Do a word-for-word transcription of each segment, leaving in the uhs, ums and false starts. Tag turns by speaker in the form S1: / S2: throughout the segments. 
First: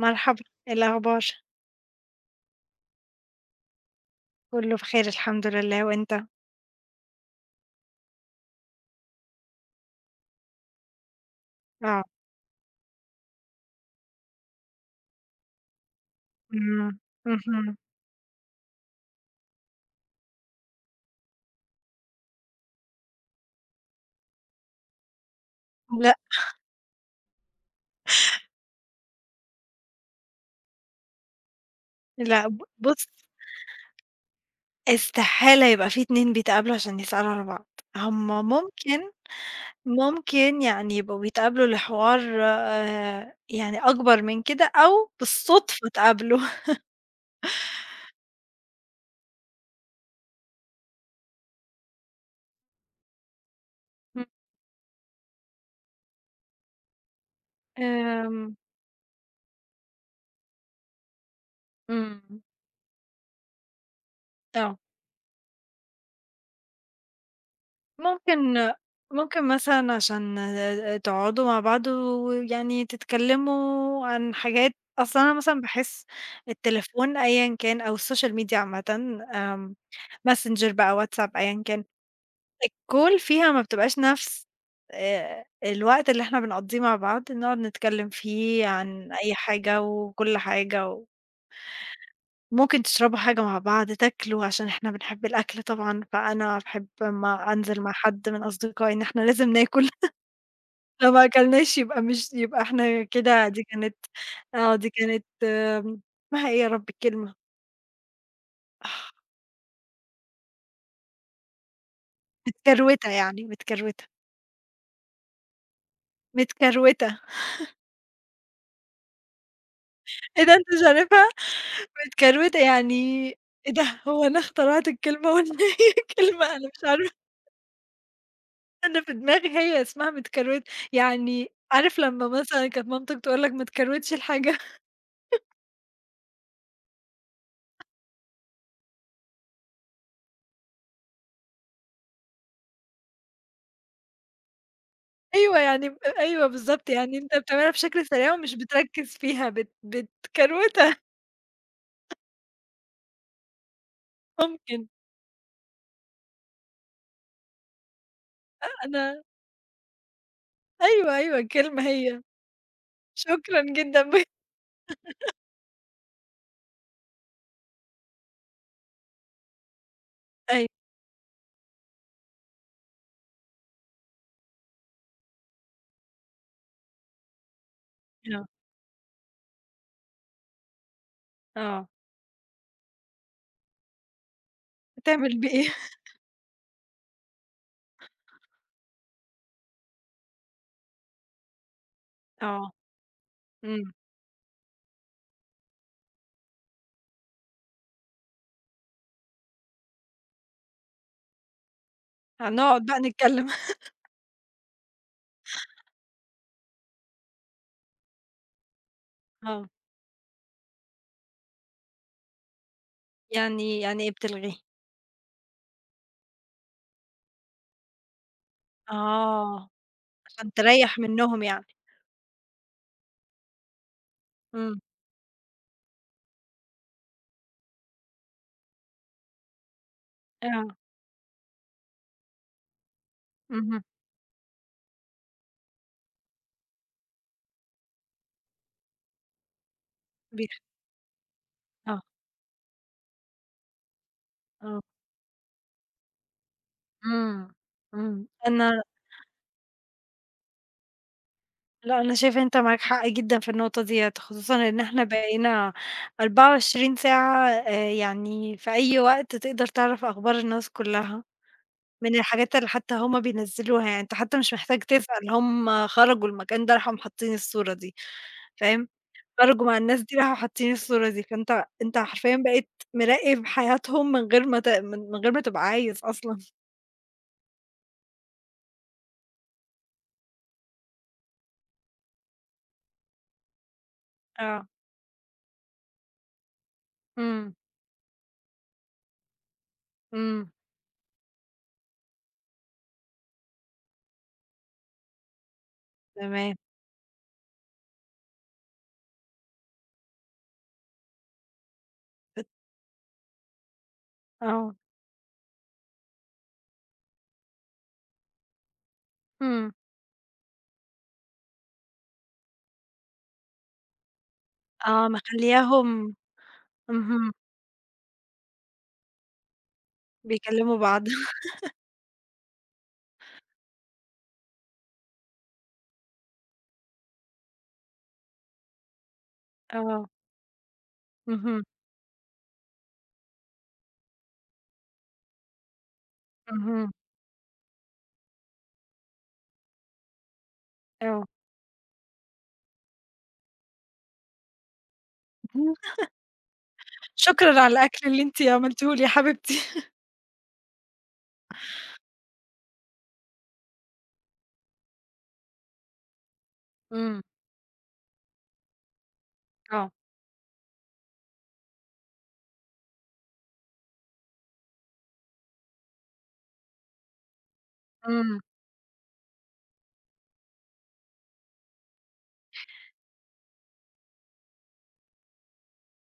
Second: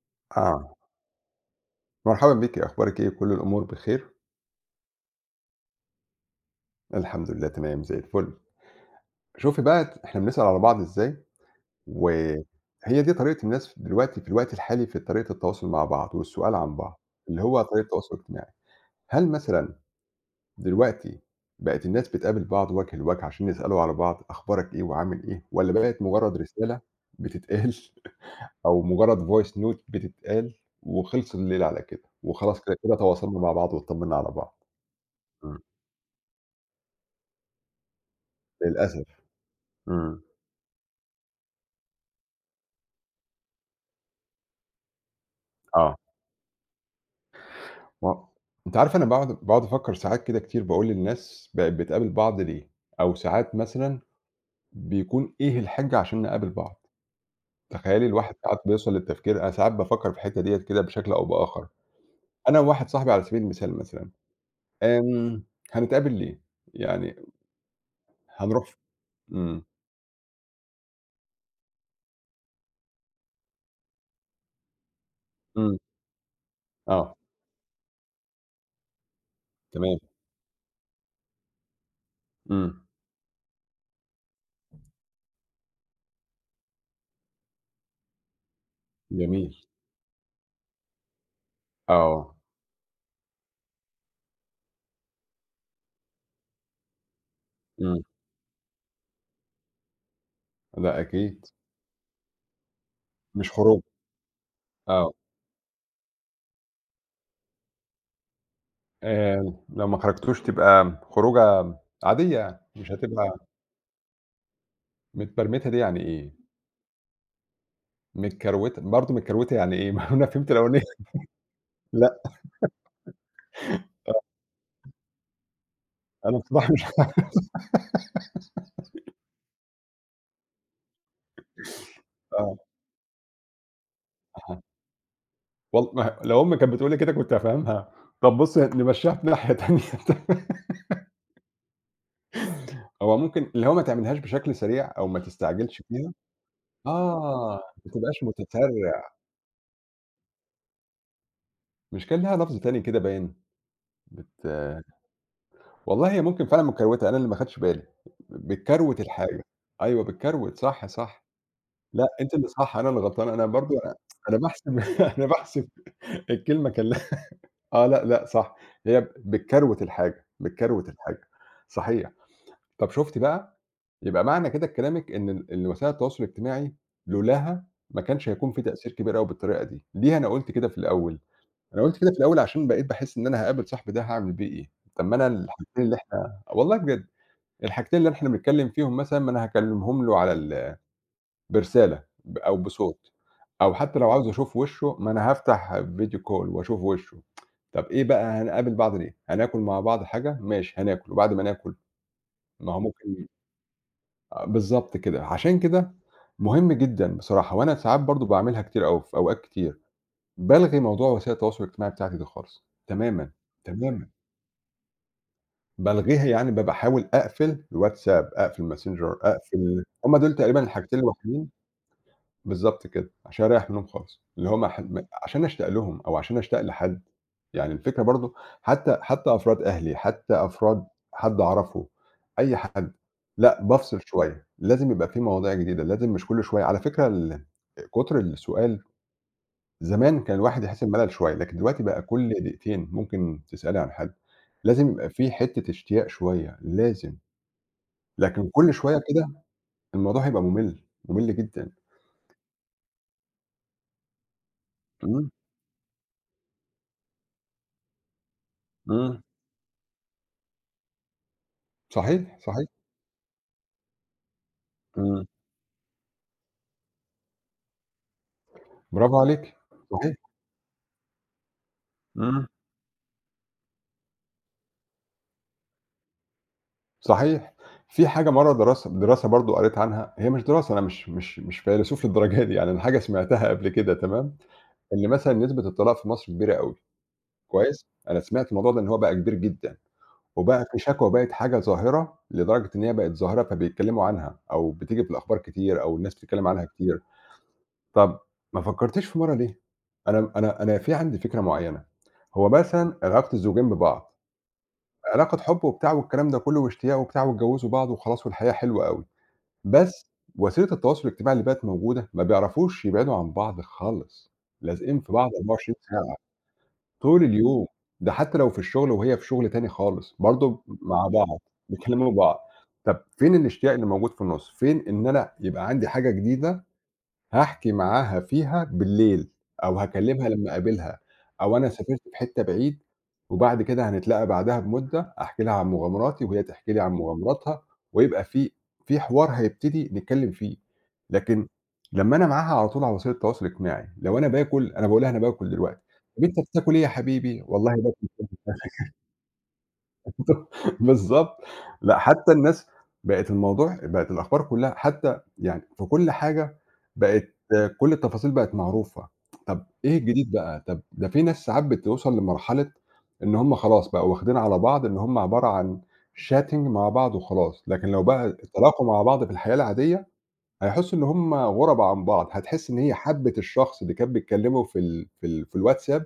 S1: مرحبًا، إيه
S2: آه،
S1: الأخبار؟
S2: مرحبًا بيكِ، إيه أخبارِك إيه؟ كل الأمور بخير؟
S1: كله بخير الحمد لله، وأنت؟
S2: الحمد لله تمام زي الفل. شوفي بقى إحنا بنسأل على بعض إزاي،
S1: آه،
S2: وهي دي طريقة الناس دلوقتي في الوقت الحالي في طريقة التواصل مع بعض والسؤال عن
S1: إمم،
S2: بعض، اللي هو
S1: اهم،
S2: طريقة التواصل الاجتماعي. هل مثلًا دلوقتي بقت الناس بتقابل بعض وجه لوجه عشان يسألوا على بعض أخبارك إيه وعامل إيه، والّا بقت
S1: لأ،
S2: مجرد رسالة بتتقال أو مجرد voice note بتتقال وخلص الليل على كده،
S1: لأ، ب
S2: وخلاص كده، كده
S1: بُص
S2: تواصلنا مع بعض واطمنا على بعض؟ إمم،
S1: استحالة يبقى في اتنين بيتقابلوا عشان يسألوا على بعض، هُم
S2: للأسف.
S1: ممكن
S2: إمم.
S1: ممكن يعني يبقوا بيتقابلوا لحوار آآ، يعني أكبر من كده أو بالصدفة
S2: آه،
S1: اتقابلوا.
S2: ما أنتِ عارفة أنا باقعد باقعد أفكّر ساعات كده كتير باقول للناس بقت بتقابل بعض ليه؟ أو ساعات مثلًا بيكون إيه الحِجة عشان نقابل بعض؟ تخيّلي الواحد
S1: إمم.
S2: ساعات بيوصل للتفكير أنا ساعات بافكّر في الحتّة ديّة كده بشكل أو بآخر،
S1: آمم، إمم.
S2: أنا وواحد صاحبي على سبيل المثال مثلًا،
S1: آه.
S2: آمم، هنتقابل ليه؟ يعني هنروح
S1: ممكن
S2: ف
S1: ممكن
S2: إمم،
S1: مثلًا عشان تقعدوا مع بعض ويعني تتكلموا عن حاجات. أصل أنا مثلًا
S2: إمم،
S1: باحس
S2: آه،
S1: التليفون أيًا كان أو السوشيال ميديا عامةً، آمم،
S2: تمام،
S1: messenger بقى، واتساب أيًا كان،
S2: إمم،
S1: الcall فيها ما بتبقاش نفس آآ، الوقت اللي إحنا بنقضيه مع بعض نقعد نتكلم فيه عن أي
S2: جميل،
S1: حاجة وكل حاجة،
S2: آه،
S1: وممكن تشربوا حاجة مع بعض، تاكلوا عشان إحنا بنحب الأكل طبعًا، فأنا باحب أمّا أنزل مع
S2: إمم،
S1: حد من أصدقائي إن إحنا لازم ناكل.
S2: لأ
S1: لو ما
S2: أكيد،
S1: أكلناش يبقى مش يبقى إحنا كده،
S2: مش
S1: دي
S2: خروجة،
S1: كانت، آه، دي
S2: آه،
S1: كانت، آمم، اسمها إيه يا ربي الكلمة؟ آه،
S2: آآ، لو ما خرجتوش تبقى خروجة عادية يعني، مش
S1: متكروتة يعني،
S2: هتبقى
S1: متكروتة،
S2: متبرمتة دي يعني إيه؟
S1: متكروتة.
S2: متكروتة برضه متكروتة يعني إيه؟ ما هو أنا
S1: إيه
S2: فهمت
S1: ده أنت
S2: الأولانية
S1: مش عارفها؟
S2: لأ،
S1: متكروتة يعني إيه ده؟ هو أنا اخترعت الكلمة والّا هي
S2: أنا
S1: كلمة أنا
S2: بصراحة مش
S1: مش عارفة.
S2: عارف
S1: أنا في دماغي هي اسمها متكروتة، يعني عارف لمّا
S2: آه،
S1: مثلًا كانت مامتك تقول لك ما تكروتش الحاجة؟
S2: والل ما لو أمي كانت بتقول لي كده كنت هافهمها. طب بُصّي نمشّيها في ناحية تانية تمام، هو ممكن اللي هو ما تعملهاش بشكل سريع أو ما
S1: أيوه
S2: تستعجلش
S1: يعني ب
S2: فيها
S1: أيوه بالضبط، يعني أنت
S2: آه،
S1: بتعملها
S2: ما
S1: بشكل
S2: تبقاش
S1: سريع ومش
S2: متسرع،
S1: بتركّز فيها، بت بتكروتها
S2: مش كان ليها لفظ تاني كده باين بت
S1: ممكن.
S2: والله هي ممكن فعلًا متكروتة، أنا اللي ما خدتش بالي، بتكروت
S1: أنا
S2: الحاجة، أيوه بتكروت صح،
S1: أيوه،
S2: صح.
S1: أيوه، الكلمة
S2: لأ،
S1: هي،
S2: أنتِ اللي صح، أنا اللي غلطان، أنا
S1: شكرًا
S2: برضه أنا
S1: جدًا ب
S2: أنا باحسب أنا باحسب الكلمة كان لها آه، لأ، لأ، صح، هي بتكروِت الحاجة،
S1: أيوه،
S2: بتكروِت الحاجة، صحيح. طب شُفتِ بقى، يبقى معنى كده لكلامِك إن ال إن وسائل التواصل الاجتماعي لولاها ما كانش
S1: آه،
S2: هيكون في تأثير كبير أوي بالطريقة دي، ليه أنا قُلت كده في الأول؟ أنا
S1: آه.
S2: قُلت كده في الأول عشان بقيت باحس إن أنا هاقابل صاحبي ده هاعمل بيه إيه؟ طب ما أنا
S1: هتعمل بإيه؟
S2: الحاجتين اللي إحنا والله بجد، الحاجتين اللي إحنا بنتكلم فيهم مثلًا ما أنا هاكلمهم له على ال برسالة ب أو
S1: آه،
S2: بصوت، أو
S1: إمم.
S2: حتى لو عاوز أشوف وشه ما أنا هافتح video call وأشوف وشه. طب إيه بقى هنقابل بعض ليه؟ هناكل مع بعض حاجة؟ ماشي هناكل، وبعد ما ناكل ما هو
S1: هنقعد بقى
S2: ممكن
S1: نتكلم.
S2: آه، بالضبط كده. عشان كده مهم جدًا بصراحة، وأنا ساعات برضه باعملها كتير أوي في أوقات
S1: آه.
S2: كتير، بالغي موضوع وسائل التواصل الاجتماعي بتاعتي دي خالص، تمامًا،
S1: يعني يعني
S2: تمامًا.
S1: إيه بتلغيه؟
S2: بالغيها يعني بابقى باحاول أقفل الWhatsApp، أقفل الMessenger،
S1: آه،
S2: أقفل هُم دول
S1: عشان
S2: تقريبًا
S1: تريّح
S2: الحاجتين
S1: منّهم
S2: الوحيدين
S1: يعني.
S2: بالضبط كده، عشان أريّح منهم خالص، اللي هو ما ح
S1: إمم.
S2: ما عشان أشتاق لهم أو عشان أشتاق لحد، يعني الفكرة برضه حتى حتى أفراد أهلي، حتى
S1: آه.
S2: أفراد حد أعرفه، أي حد، لأ
S1: اهم.
S2: بافصل شوية، لازم يبقى في مواضيع جديدة، لازم مش كل شوية على فكرة ال كتر السؤال زمان كان
S1: بيخ
S2: الواحد يحس بملل شوية، لكن دلوقتي بقى
S1: آه،
S2: كل دقيقتين ممكن تسألي عن حد،
S1: آه.
S2: لازم يبقى في حتة اشتياق شوية، لازم،
S1: إمم، إمم.
S2: لكن كل
S1: أنا
S2: شوية كده الموضوع هيبقى ممل، ممل جدًا،
S1: لأ، أنا شايفة أنت معاك حق جدًا في النقطة ديّة، خصوصًا إن إحنا
S2: إمم،
S1: بقينا أربعة وعشرين ساعة آآ يعني في أي
S2: إمم،
S1: وقت تقدر تعرف أخبار الناس كُلّها. من
S2: صحيح،
S1: الحاجات
S2: صحيح.
S1: اللي حتى هُم بينزّلوها، يعني أنت حتى مش محتاج
S2: إمم،
S1: تسأل، هُم خرجوا المكان ده راحوا حاطين الصورة دي، فاهم،
S2: برافو عليكِ،
S1: خرجوا مع الناس
S2: صحيح،
S1: دي راحوا حاطين الصورة دي، فأنت أنت حرفيًا
S2: إمم،
S1: بقيت مراقب حياتهم من غير ما ت من من غير ما تبقى عايز أصلًا.
S2: صحيح. في حاجة مرّة دراسة دراسة برضه قريت عنها هي مش دراسة أنا مش مش مش فيلسوف للدرجة دي، يعني أنا حاجة سمعتها قبل كده تمام،
S1: آه،
S2: إن مثلًا نسبة الطلاق في مصر كبيرة أوي،
S1: إمم،
S2: كويس؟ أنا سمعت الموضوع ده إن هو بقى كبير جدًا،
S1: إمم،
S2: وبقى في شكوى بقت حاجة ظاهرة لدرجة إن هي بقت ظاهرة فبيتكلموا عنها، أو بتيجي في الأخبار كتير، أو الناس بتتكلم
S1: تمام،
S2: عنها كتير. طَب ما فكرتيش في مرّة ليه؟ أنا أنا أنا في عندي فكرة معينة،
S1: بت
S2: هو مثلًا علاقة الزوجين ببعض
S1: آه،
S2: علاقة حُب وبتاع والكلام ده كُلّه واشتياق وبتاع واتجوّزوا بعض وخلاص والحياة حلوة أوي،
S1: إمم،
S2: بس وسيلة التواصل الاجتماعي اللي بقت موجودة ما بيعرفوش يبعدوا عن بعض خالص، لازقين
S1: آه،
S2: في بعض أربعة وعشرين
S1: مخلّياهم.
S2: ساعة طول
S1: اهم،
S2: اليوم، ده حتى لو في الشغل وهي في شغل تاني خالص برضه
S1: بيكلموا بعض.
S2: مع بعض، بيكلموا بعض، طَب فين الاشتياق اللي موجود في النُص، فين إن أنا يبقى عندي حاجة جديدة هاحكي معاها فيها بالليل، أو
S1: آه،
S2: هاكلمها إمم. لمّا أقابلها، أو
S1: اهم،
S2: أنا سافرت في حتّة بعيد وبعد كده هنتلاقى بعدها بمدة، أحكي لها عن مغامراتي وهي تحكي لي عن
S1: اهم،
S2: إمم. مغامراتها، ويبقى في في حوار هيبتدي نتكلم فيه،
S1: آه،
S2: لكن لمّا أنا معاها على طول على وسائل التواصل الاجتماعي، لو أنا باكل أنا باقول لها أنا باكل دلوقتي، طَب أنت بتاكل إيه يا حبيبي؟
S1: شكرًا على
S2: والله
S1: الأكل
S2: باكل
S1: اللي أنتِ عملتيه لي يا حبيبتي.
S2: بالضبط. لأ، حتى الناس بقت الموضوع بقت الأخبار كلّها حتى يعني في كل حاجة
S1: إمم،
S2: بقت آه، كل التفاصيل بقت معروفة. طب
S1: آه،
S2: إيه الجديد بقى؟ طب ده في ناس ساعات بتوصل لمرحلة إن هم خلاص بقوا واخدين على بعض إن هم عبارة عن chatting مع بعض وخلاص، لكن لو بقى
S1: إمم.
S2: اتلاقوا مع بعض في الحياة العادية، هيحسّوا إن هم غُربا عن بعض، هتحس إن هي حَبِّت الشخص اللي كان بيتكلّموا في ال في ال في الواتساب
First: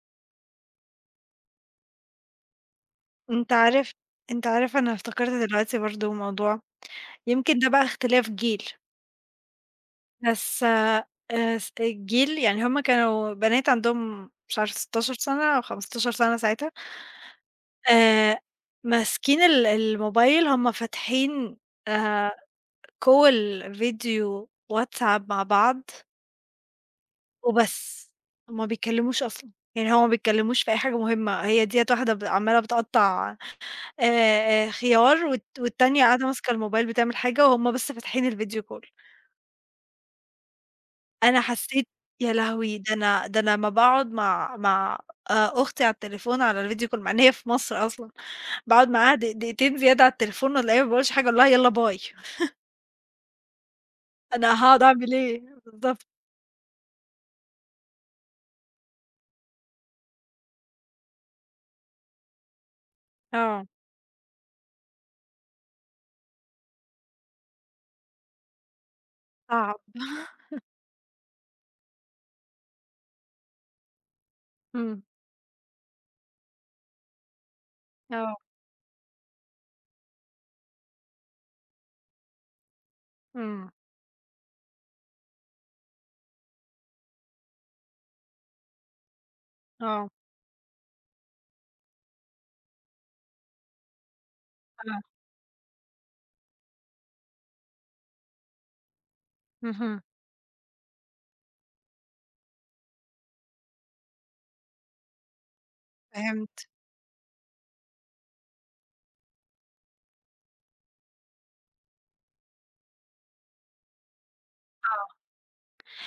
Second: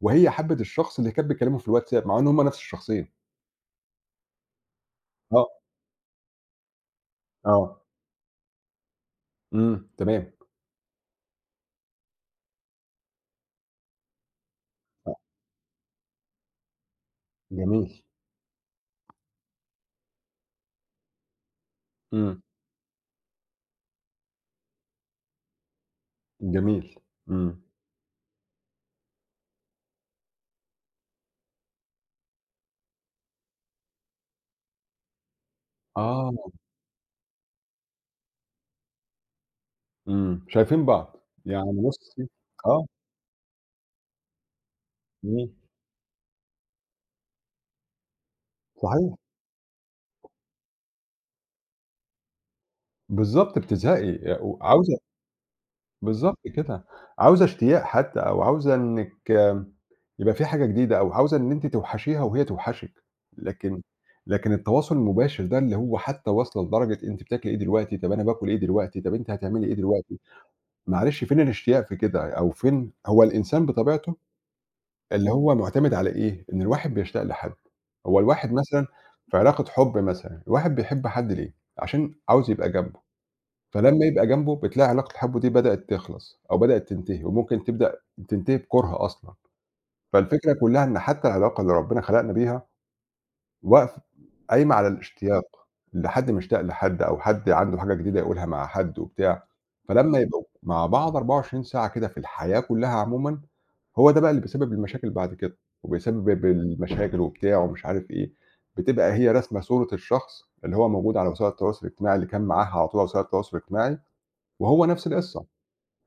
S2: وهي حَبِّت الشخص اللي كان بيكلّمه في الواتساب، مع إن هم نفس الشخصين.
S1: أنت عارف أنت عارف أنا افتكرت
S2: آه،
S1: دلوقتي برضه موضوع، يمكن ده
S2: آه.
S1: بقى اختلاف جيل،
S2: إمم، تمام،
S1: بس آآ س الجيل يعني هُم كانوا بنات عندهم مش عارفة ستاشر سَنة أو خمستاشر سَنة ساعتها،
S2: جميل،
S1: آآ ماسكين ال الموبايل هُم فاتحين آآ
S2: إمم،
S1: call فيديو واتساب مع بعض
S2: جميل، إمم،
S1: وبس، ما بيتكلموش أصلًا، يعني هو ما بيتكلموش في أي حاجة مهمة، هي ديّة واحدة ب عمّالة بتقطّع آآ، آآ، خيار والت والتانية قاعدة
S2: آه،
S1: ماسكة الموبايل بتعمل حاجة وهُم بس فاتحين الفيديو call.
S2: إمم، شايفين بعض،
S1: أنا
S2: يعني
S1: حسيت
S2: بُصّي
S1: يا لهوي!
S2: آه،
S1: ده أنا ده أنا أمّا باقعد مع مع
S2: إمم،
S1: آآ، أختي على التليفون على الvideo call مع إن هي في مصر أصلًا، باقعد معاها
S2: صحيح،
S1: دق دقيقتين زيادة على التليفون ألاقيها ما باقولش حاجة أقول لها يالّا باي.
S2: بالضبط بتزهقي، آآ،
S1: أنا هاقعد
S2: وعاوزة
S1: أعمل إيه؟ بالضبط،
S2: بالضبط كده، عاوزة اشتياق حتى أو عاوزة إنِّك يبقى في حاجة جديدة أو عاوزة إن أنتِ توحشيها وهي توحشِك،
S1: آه،
S2: لكن لكن التواصل المباشر ده اللي هو حتى واصلة لدرجة أنتِ بتاكلي إيه دلوقتي، طب أنا باكل إيه دلوقتي، طب أنتِ هتعملي إيه
S1: صعب.
S2: دلوقتي، معلش فين الاشتياق في كده، أو فين هو الإنسان بطبيعته
S1: إمم،
S2: اللي هو مُعتمد على إيه، إن الواحد بيشتاق لحد، هو
S1: آه،
S2: الواحد مثلًا في علاقة حُب مثلًا، الواحد بيحب حد ليه؟ عشان عاوز يبقى جنبه،
S1: إمم،
S2: فلمّا يبقى جنبه بتلاقي علاقة الحب دي بدأت تخلص أو بدأت تنتهي، وممكن تبدأ تنتهي بكُره أصلًا،
S1: آه،
S2: فالفكرة كلّها إن حتى العلاقة اللي ربنا خلقنا بيها واقف قايمة على
S1: آه،
S2: الاشتياق، اللي حد مشتاق لحد أو حد عنده حاجة جديدة يقولها مع حد وبتاع،
S1: اهم،
S2: فلمّا يبقوا مع بعض أربعة وعشرين ساعة كده في الحياة كلّها عمومًا، هو ده بقى اللي بيسبب المشاكل بعد كده، وبيسبب
S1: فهمت،
S2: المشاكل وبتاع ومش عارف إيه، بتبقى هي راسمة صورة الشخص اللي هو موجود على وسائل التواصل الاجتماعي اللي كان معاها على طول على وسائل التواصل الاجتماعي، وهو نفس
S1: آه،
S2: القصة،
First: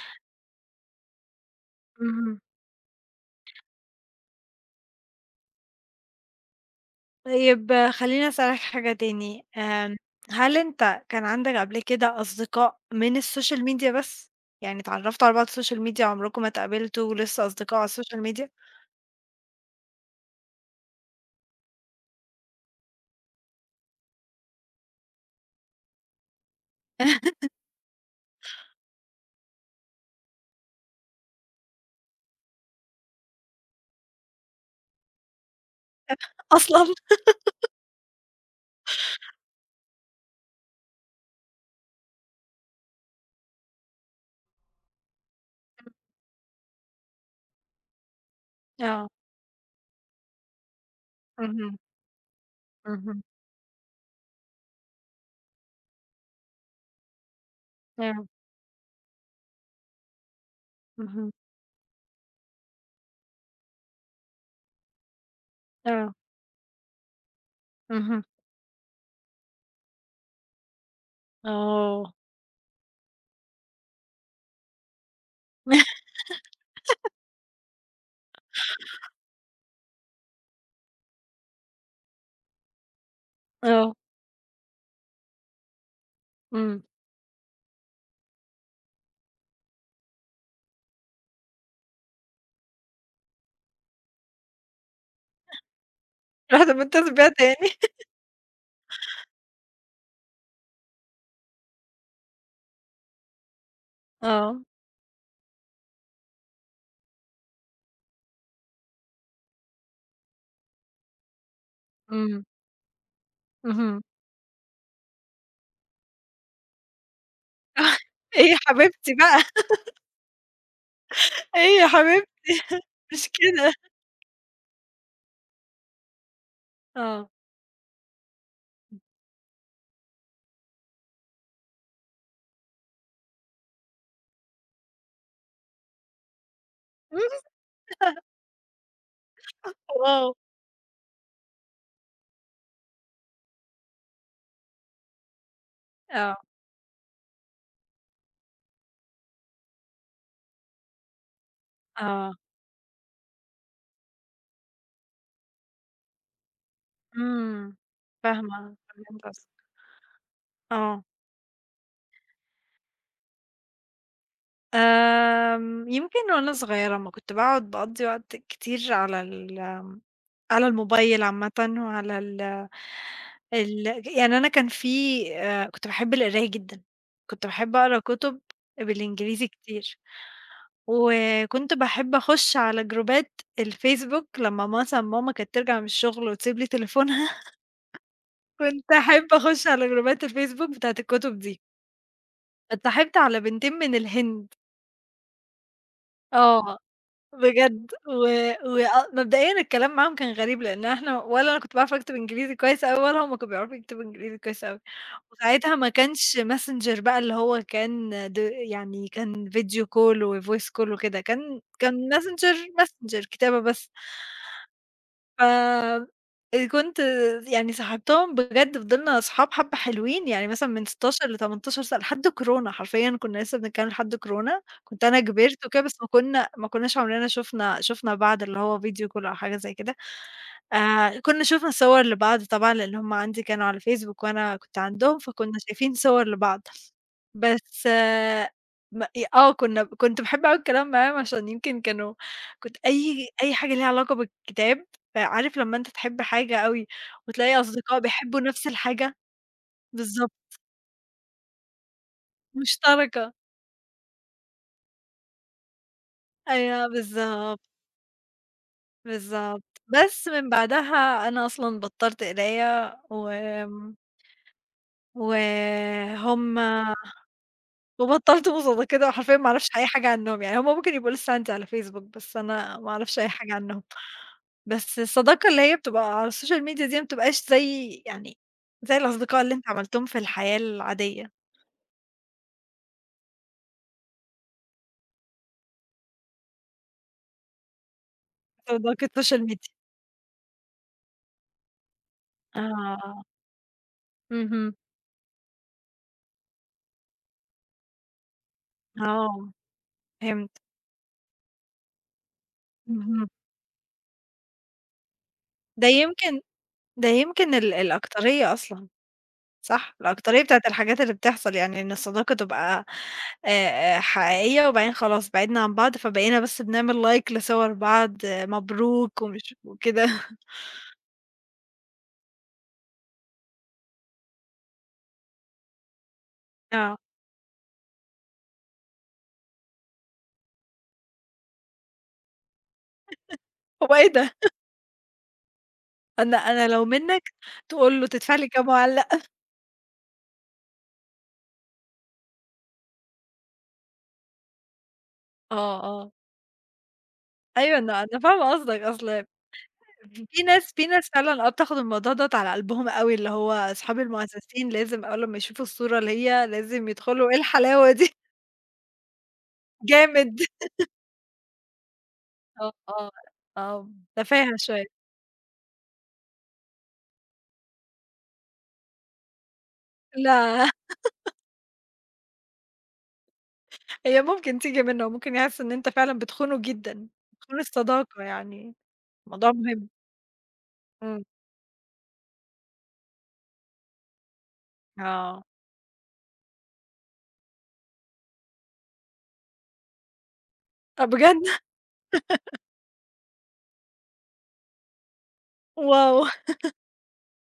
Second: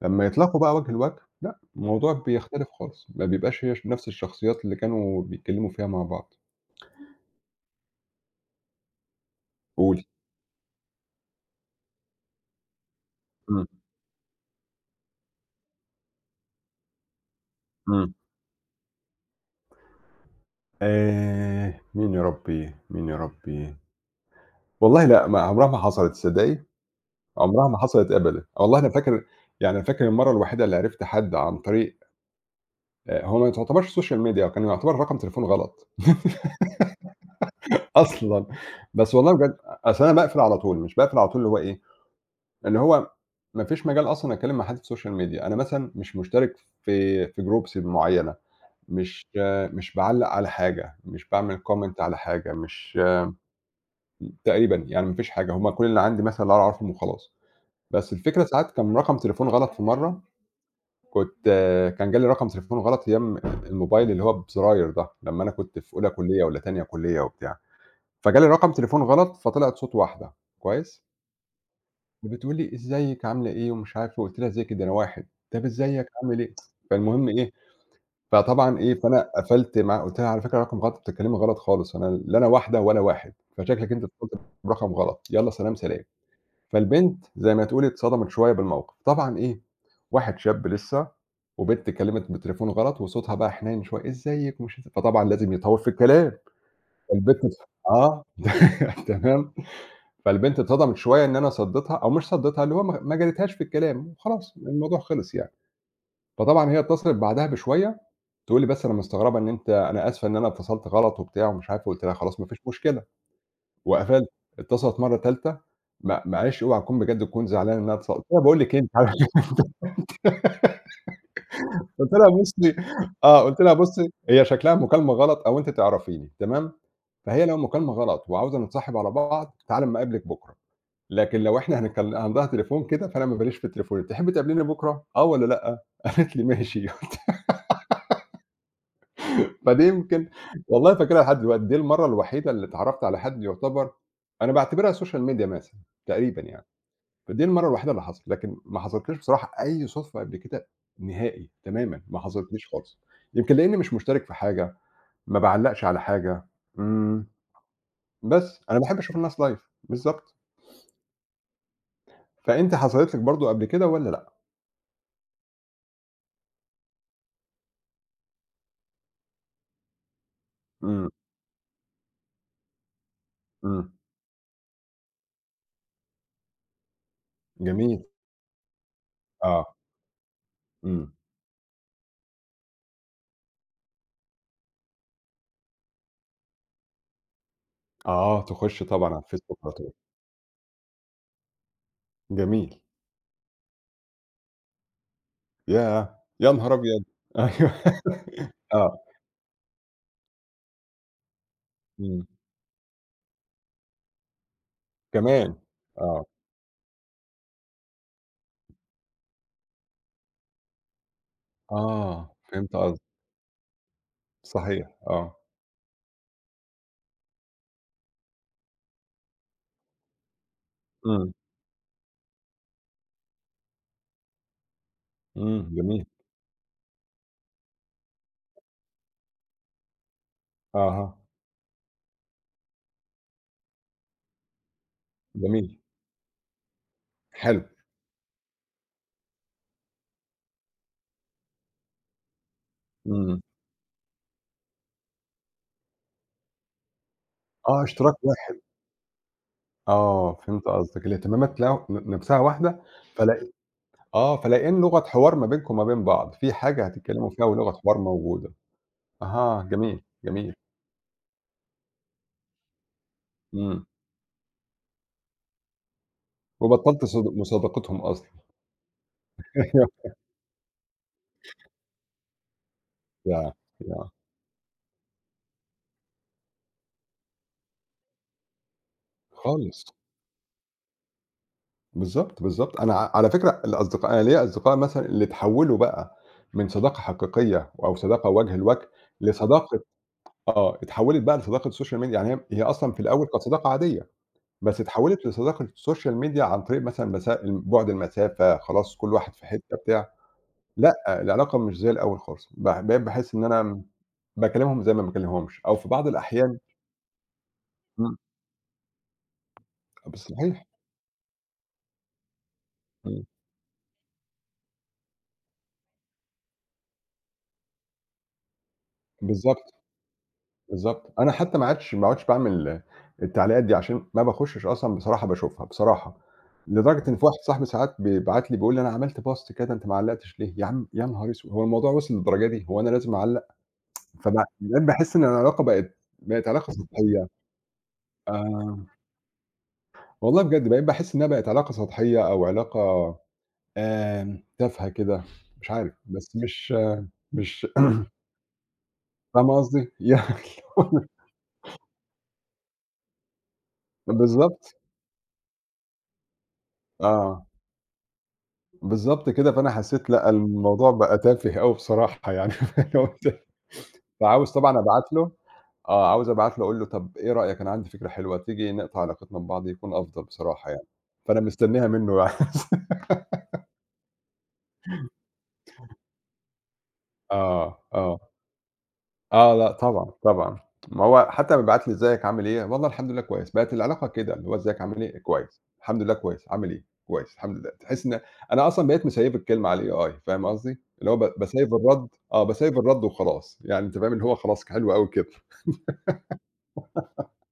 S2: لمّا يتلاقوا بقى وجه لوجه، لأ الموضوع
S1: اهم.
S2: بيختلف خالص، ما بيبقاش هي ش نفس الشخصيات اللي كانوا بيتكلموا فيها مع بعض.
S1: طيب آه، خلّيني أسألك حاجة تاني، آمم،
S2: قولي.
S1: هل أنت كان عندك قبل كده أصدقاء من الSocial
S2: إمم،
S1: media بس؟ يعني اتعرّفتوا على بعض Social media عمركم ما اتقابلتوا ولسه أصدقاء على
S2: إمم.
S1: الSocial media؟
S2: آآ مين يا ربي، مين يا ربي؟ والله لأ، ما عمرها ما حصلت تصدّقي؟ عمرها ما حصلت أبدًا. والله أنا فاكر يعني فاكر المَرّة الوحيدة اللي عرفت حد عن طريق آآ هو ما تعتبرش social media هو كان يعتبر رقم تليفون غلط
S1: أصلًا؟
S2: أصلًا، بس والله بجد أصل أنا باقفل على طول، مش باقفل على طول اللي هو إيه، اللي هو ما فيش مجال أصلًا أتكلّم مع حد في social media أنا مثلًا مش مشترك في في groups معيّنة،
S1: آه،
S2: مش مش باعلّق على حاجة، مش باعمل
S1: اهم،
S2: comment على حاجة، مش
S1: اهم،
S2: تقريبًا، يعني ما فيش حاجة، هم كل اللي عندي مثلًا اللي أنا أعرفهم وخلاص، بس
S1: آه،
S2: الفكرة ساعات كان رقم تليفون غلط في مرّة،
S1: اهم،
S2: كنت كان جالي رقم تليفون غلط أيام الموبايل اللي هو بزراير ده، لمّا أنا كنت في أولى
S1: آه،
S2: كلية والّا تانية كلية وبتاع،
S1: اهم،
S2: فجالي رقم تليفون غلط فطلعت صوت واحدة كويس،
S1: آه،
S2: فبتقول لي: "إزيِك عاملة إيه؟" ومش عارف إيه، قُلت لها: "إزيِك ده أنا واحد." "طب إزيك عامل إيه؟" فالمهم إيه، فطبعًا إيه، فأنا قفلت معاها قُلت لها: "على فكرة رقم غلط، أنتِ بتتكلمي غلط خالص، أنا لا أنا واحدة ولا واحد، فشكلِك
S1: آه،
S2: أنتِ اتصلتِ برقم غلط، يالّا سلام، سلام."
S1: إمم،
S2: فالبنت زي ما تقولي اتصدمت شوية بالموقف، طبعًا إيه، واحد شاب لسه وبنت كلمت بالتليفون غلط وصوتها بقى حنين شوية، إزيِك ومش إز فطبعًا لازم يطوّل في الكلام،
S1: رُحت متصل بيها
S2: فالبنت ات
S1: تاني؟
S2: آه تمام، فالبنت اتصدمت شوية إن أنا صدّيتها أو مش صدّيتها، اللي هو ما ما جاريتهاش في الكلام وخلاص
S1: آه،
S2: الموضوع خلص يعني، فطبعًا هي اتصلت بعدها بشوية تقول لي: "بس أنا مستغربة إن أنت أنا آسفة إن أنا اتصلت غلط وبتاع ومش عارف" قُلت لها: "خلاص
S1: إمم،
S2: ما فيش مشكلة."
S1: اهم،
S2: وقفلت، اتصلت مرّة تالتة "ما معلش أوعى تكون بجد تكون زعلانة إنها اتصلت." قُلت لها:
S1: إيه يا
S2: "باقول لِك إيه أنتِ" عارف-
S1: حبيبتي بقى، إيه يا
S2: قُلت لها:
S1: حبيبتي،
S2: "بُصّي"
S1: مش
S2: آه، قُلت لها:
S1: كده،
S2: "بُصّي هي شكلها مكالمة غلط أو أنتِ تعرفيني تمام،
S1: آه،
S2: فهي لو مكالمة غلط وعاوزة نتصاحب على بعض تعالي أمّا أقابلِك بُكرة، لكن لو إحنا هنتكل هنضيّع تليفون كده فأنا ما ليش في التليفونات، تحبّي تقابليني بُكرة آه والّا لأ؟" قالت لي: "ماشي." فدي
S1: واو!
S2: يمكن والله فاكرها لحد دلوقتي، دي المرّة الوحيدة اللي اتعرّفت على حد يُعتبر أنا باعتبرها social media مثلًا
S1: آه،
S2: تقريبًا يعني. فدي المرّة الوحيدة اللي حصلت، لكن ما حصلتليش بصراحة أي صُدفة قبل كده نهائي تمامًا، ما
S1: آه.
S2: حصلتليش خالص. يمكن لإنّي مش مشترك في حاجة، ما باعلّقش على حاجة، إمم،
S1: إمم،
S2: بس
S1: فاهمة،
S2: أنا باحب أشوف
S1: فهمت
S2: الناس live
S1: قصدك،
S2: بالضبط.
S1: آه،
S2: فأنتِ حصلت لِك برضه قبل كده والّا لأ؟
S1: آمم، يمكن وأنا صغيرة أمّا كنت باقعد باقضّي وقت كتير على ال على
S2: إمم،
S1: الموبايل عامةً وعلى ال ال
S2: إمم،
S1: يعني أنا كان في آآ، كنت باحب القراية جدًا، كنت باحب أقرا
S2: جميل،
S1: كُتب بالإنجليزي
S2: آه،
S1: كتير،
S2: إمم،
S1: وكنت باحب أخُش على جروبات الفيسبوك لمّا مثلًا ماما كانت ترجع من الشغل وتسيب لي تليفونها.
S2: آه، تخُش
S1: كنت
S2: طبعًا على
S1: أحب
S2: الفيسبوك
S1: أخُش
S2: على
S1: على
S2: طول،
S1: جروبات الفيسبوك بتاعة الكُتب دي.
S2: جميل،
S1: اتصاحبت على بنتين من الهند،
S2: ياه! يا نهار
S1: آه.
S2: أبيض! أيوه،
S1: بجد و
S2: آه،
S1: وأ مبدئيًا الكلام معاهم كان غريب، لإن إحنا ولا أنا كنت باعرف أكتب
S2: إمم،
S1: إنجليزي كويس أوي، ولا هُم كانوا بيعرفوا يكتبوا إنجليزي كويس أوي،
S2: كمان،
S1: وساعتها ما
S2: آه،
S1: كانش messenger بقى اللي هو كان د يعني كان video call وvoice call وكده، كان كان
S2: آه،
S1: messenger
S2: فهمت قصدِك،
S1: messenger كتابة بس.
S2: صحيح، آه،
S1: آآ كنت يعني صاحبتهم بجد فضلنا أصحاب حبّة حلوين، يعني مثلًا من ستاشر
S2: إمم،
S1: لتمنتاشر سنة لحد كورونا، حرفيًا كنا لسه بنتكلم لحد كورونا، كنت أنا كبرت
S2: إمم،
S1: وكده بس
S2: جميل.
S1: ما كنا ما كناش عمرنا شُفنا شُفنا بعض اللي هو فيديو call أو حاجة زي كده،
S2: أها،
S1: آآ كنا شُفنا صور لبعض طبعًا لإن هُم عندي كانوا على الفيسبوك وأنا كنت عندهم، فكنا
S2: جميل،
S1: شايفين صور لبعض،
S2: حلو،
S1: بس م ي آه كنا كنت باحب أوي الكلام معاهم عشان يمكن كانوا كنت أي
S2: إمم،
S1: أي حاجة ليها علاقة بالكتاب. فعارف لمّا أنت تحب حاجة أوي وتلاقي
S2: آه
S1: أصدقاء
S2: اشتراك
S1: بيحبوا
S2: واحد،
S1: نفس الحاجة؟
S2: آه
S1: بالضبط،
S2: فهمت قصدك، الاهتمامات لا ن نفْسها واحدة
S1: مشتركة.
S2: فلا آه، فلاقيين لغة حوار ما بينكم وما بين بعض، في حاجة
S1: أيوه
S2: هتتكلموا فيها
S1: بالضبط،
S2: ولغة حوار موجودة، أها
S1: بالضبط.
S2: جميل،
S1: بس من
S2: جميل،
S1: بعدها أنا أصلًا بطّلت قراية
S2: إمم،
S1: وآمم، وهُم
S2: وبطّلت صد مصادقتهم أصلًا
S1: وبطّلت مصادقة كده وحرفيًا ما أعرفش أي حاجة عنّهم، يعني هُم ممكن يبقوا لسه عندي على فيسبوك، بس أنا ما أعرفش أي
S2: يا
S1: حاجة عنّهم.
S2: يا
S1: بس الصداقة اللي هي بتبقى على السوشيال ميديا دي ما بتبقاش زي يعني زي الأصدقاء اللي أنت
S2: خالص،
S1: عملتهم في الحياة العادية،
S2: بالضبط، بالضبط، أنا ع على فكرة الأصدقاء أنا ليّا أصدقاء مثلًا اللي اتحوّلوا بقى من صداقة حقيقية أو صداقة وجه لوجه
S1: صداقة سوشيال ميديا.
S2: لصداقة آه، اتحوّلت بقى لصداقة social media يعني هي هي أصلًا في
S1: آه.
S2: الأول كانت صداقة عادية،
S1: اهم.
S2: بس اتحوّلت لصداقة social media عن طريق مثلًا مسا بُعد المسافة، خلاص كل واحد في
S1: آه،
S2: حتّة بتاع،
S1: فهمت.
S2: لأ، العلاقة مش زي الأول خالص، باح بقيت
S1: اهم.
S2: باحس إن أنا باكلّمهم زي ما ما باكلّمهمش أو في
S1: ده
S2: بعض
S1: يمكن
S2: الأحيان
S1: ده يمكن ال
S2: إمم،
S1: الأكترية أصلًا، صح؟ الأكترية بتاعة
S2: صحيح،
S1: الحاجات اللي بتحصل، يعني إن الصداقة تبقى
S2: إمم،
S1: آآ، آآ، حقيقية وبعدين خلاص بعدنا عن بعض، فبقينا بس بنعمل like لصور بعض، مبروك ومش
S2: بالضبط.
S1: وكده.
S2: بالضبط. أنا حتى ما عادش ما عُدتش باعمل التعليقات دي عشان ما باخشش أصلًا بصراحة باشوفها بصراحة،
S1: آه،
S2: لدرجة إن في واحد صاحبي ساعات بيبعت لي بيقول لي: "أنا عملت post كذا أنت ما علّقتش ليه؟" يا عم يا نهار أسود! هو الموضوع وصل للدرجة دي، هو أنا لازم أعلّق؟
S1: هو إيه ده؟
S2: فبع بقيت باحس إن العلاقة بقت
S1: أنا
S2: بقت
S1: أنا
S2: علاقة
S1: لو منك
S2: سطحية
S1: تقول له تدفع لي كام
S2: آه،
S1: وأعلّق.
S2: والله بجد بقيت باحس إنها بقت علاقة سطحية أو علاقة آمم، تافهة كده، مش
S1: آه،
S2: عارف،
S1: آه،
S2: بس مش مش
S1: أيوه أنا أنا فاهمة قصدك، أصل
S2: فاهمة قصدي؟ يعني
S1: في ناس في ناس فعلًا آه، بتاخد الموضوع دوّة على قلبهم أوي، اللي هو أصحاب المؤسسين
S2: بالضبط،
S1: لازم أول لمّا يشوفوا الصورة اللي هي لازم يدخلوا، إيه
S2: آه.
S1: الحلاوة دي؟
S2: بالضبط كده، فأنا حسّيت لأ،
S1: جامد.
S2: الموضوع بقى تافه أوي بصراحة يعني
S1: آه،
S2: فاللي هو
S1: آه،
S2: أنت
S1: آه.
S2: فعاوز
S1: تفاهة
S2: طبعًا
S1: شوية.
S2: أبعت له آه، عاوز أبعت له أقول له طَب إيه رأيك أنا عندي فكرة حلوة، تيجي نقطع علاقتنا ببعض يكون أفضل
S1: لا،
S2: بصراحة يعني، فأنا مستنيها منّه يعني.
S1: هي ممكن تيجي منه، ممكن يحس إن أنت فعلًا بتخونه جدًا، بتخون
S2: آه، آه.
S1: الصداقة يعني، موضوع
S2: آه، لأ
S1: مهم.
S2: طبعًا، طبعًا. ما
S1: إمم.
S2: هو حتى لمّا بيبعت لي إزيك عامل إيه، والله الحمد لله كويس، بقت العلاقة كده، اللي هو إزيك عامل إيه،
S1: آه.
S2: كويس، الحمد لله كويس، عامل إيه، كويس، الحمد لله. تحس إن أنا أصلًا بقيت مسيّف الكلمة على الAI فاهم قصدي؟
S1: آه
S2: اللي هو ب
S1: بجد؟
S2: باسيّف الرد آه، باسيّف الرد وخلاص، يعني أنت فاهم اللي هو خلاص حلو أوي كده.
S1: واو!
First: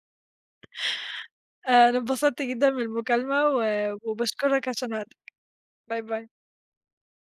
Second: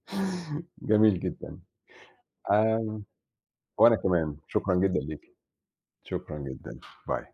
S2: جميل جدًا.
S1: أنا اتبسطت جدًا من
S2: آمم،
S1: المكالمة و
S2: وأنا كمان،
S1: وباشكرك
S2: شكرًا
S1: عشان
S2: جدًا
S1: وقتك.
S2: ليكِ،
S1: باي،
S2: شكرًا
S1: باي.
S2: جدًا، باي.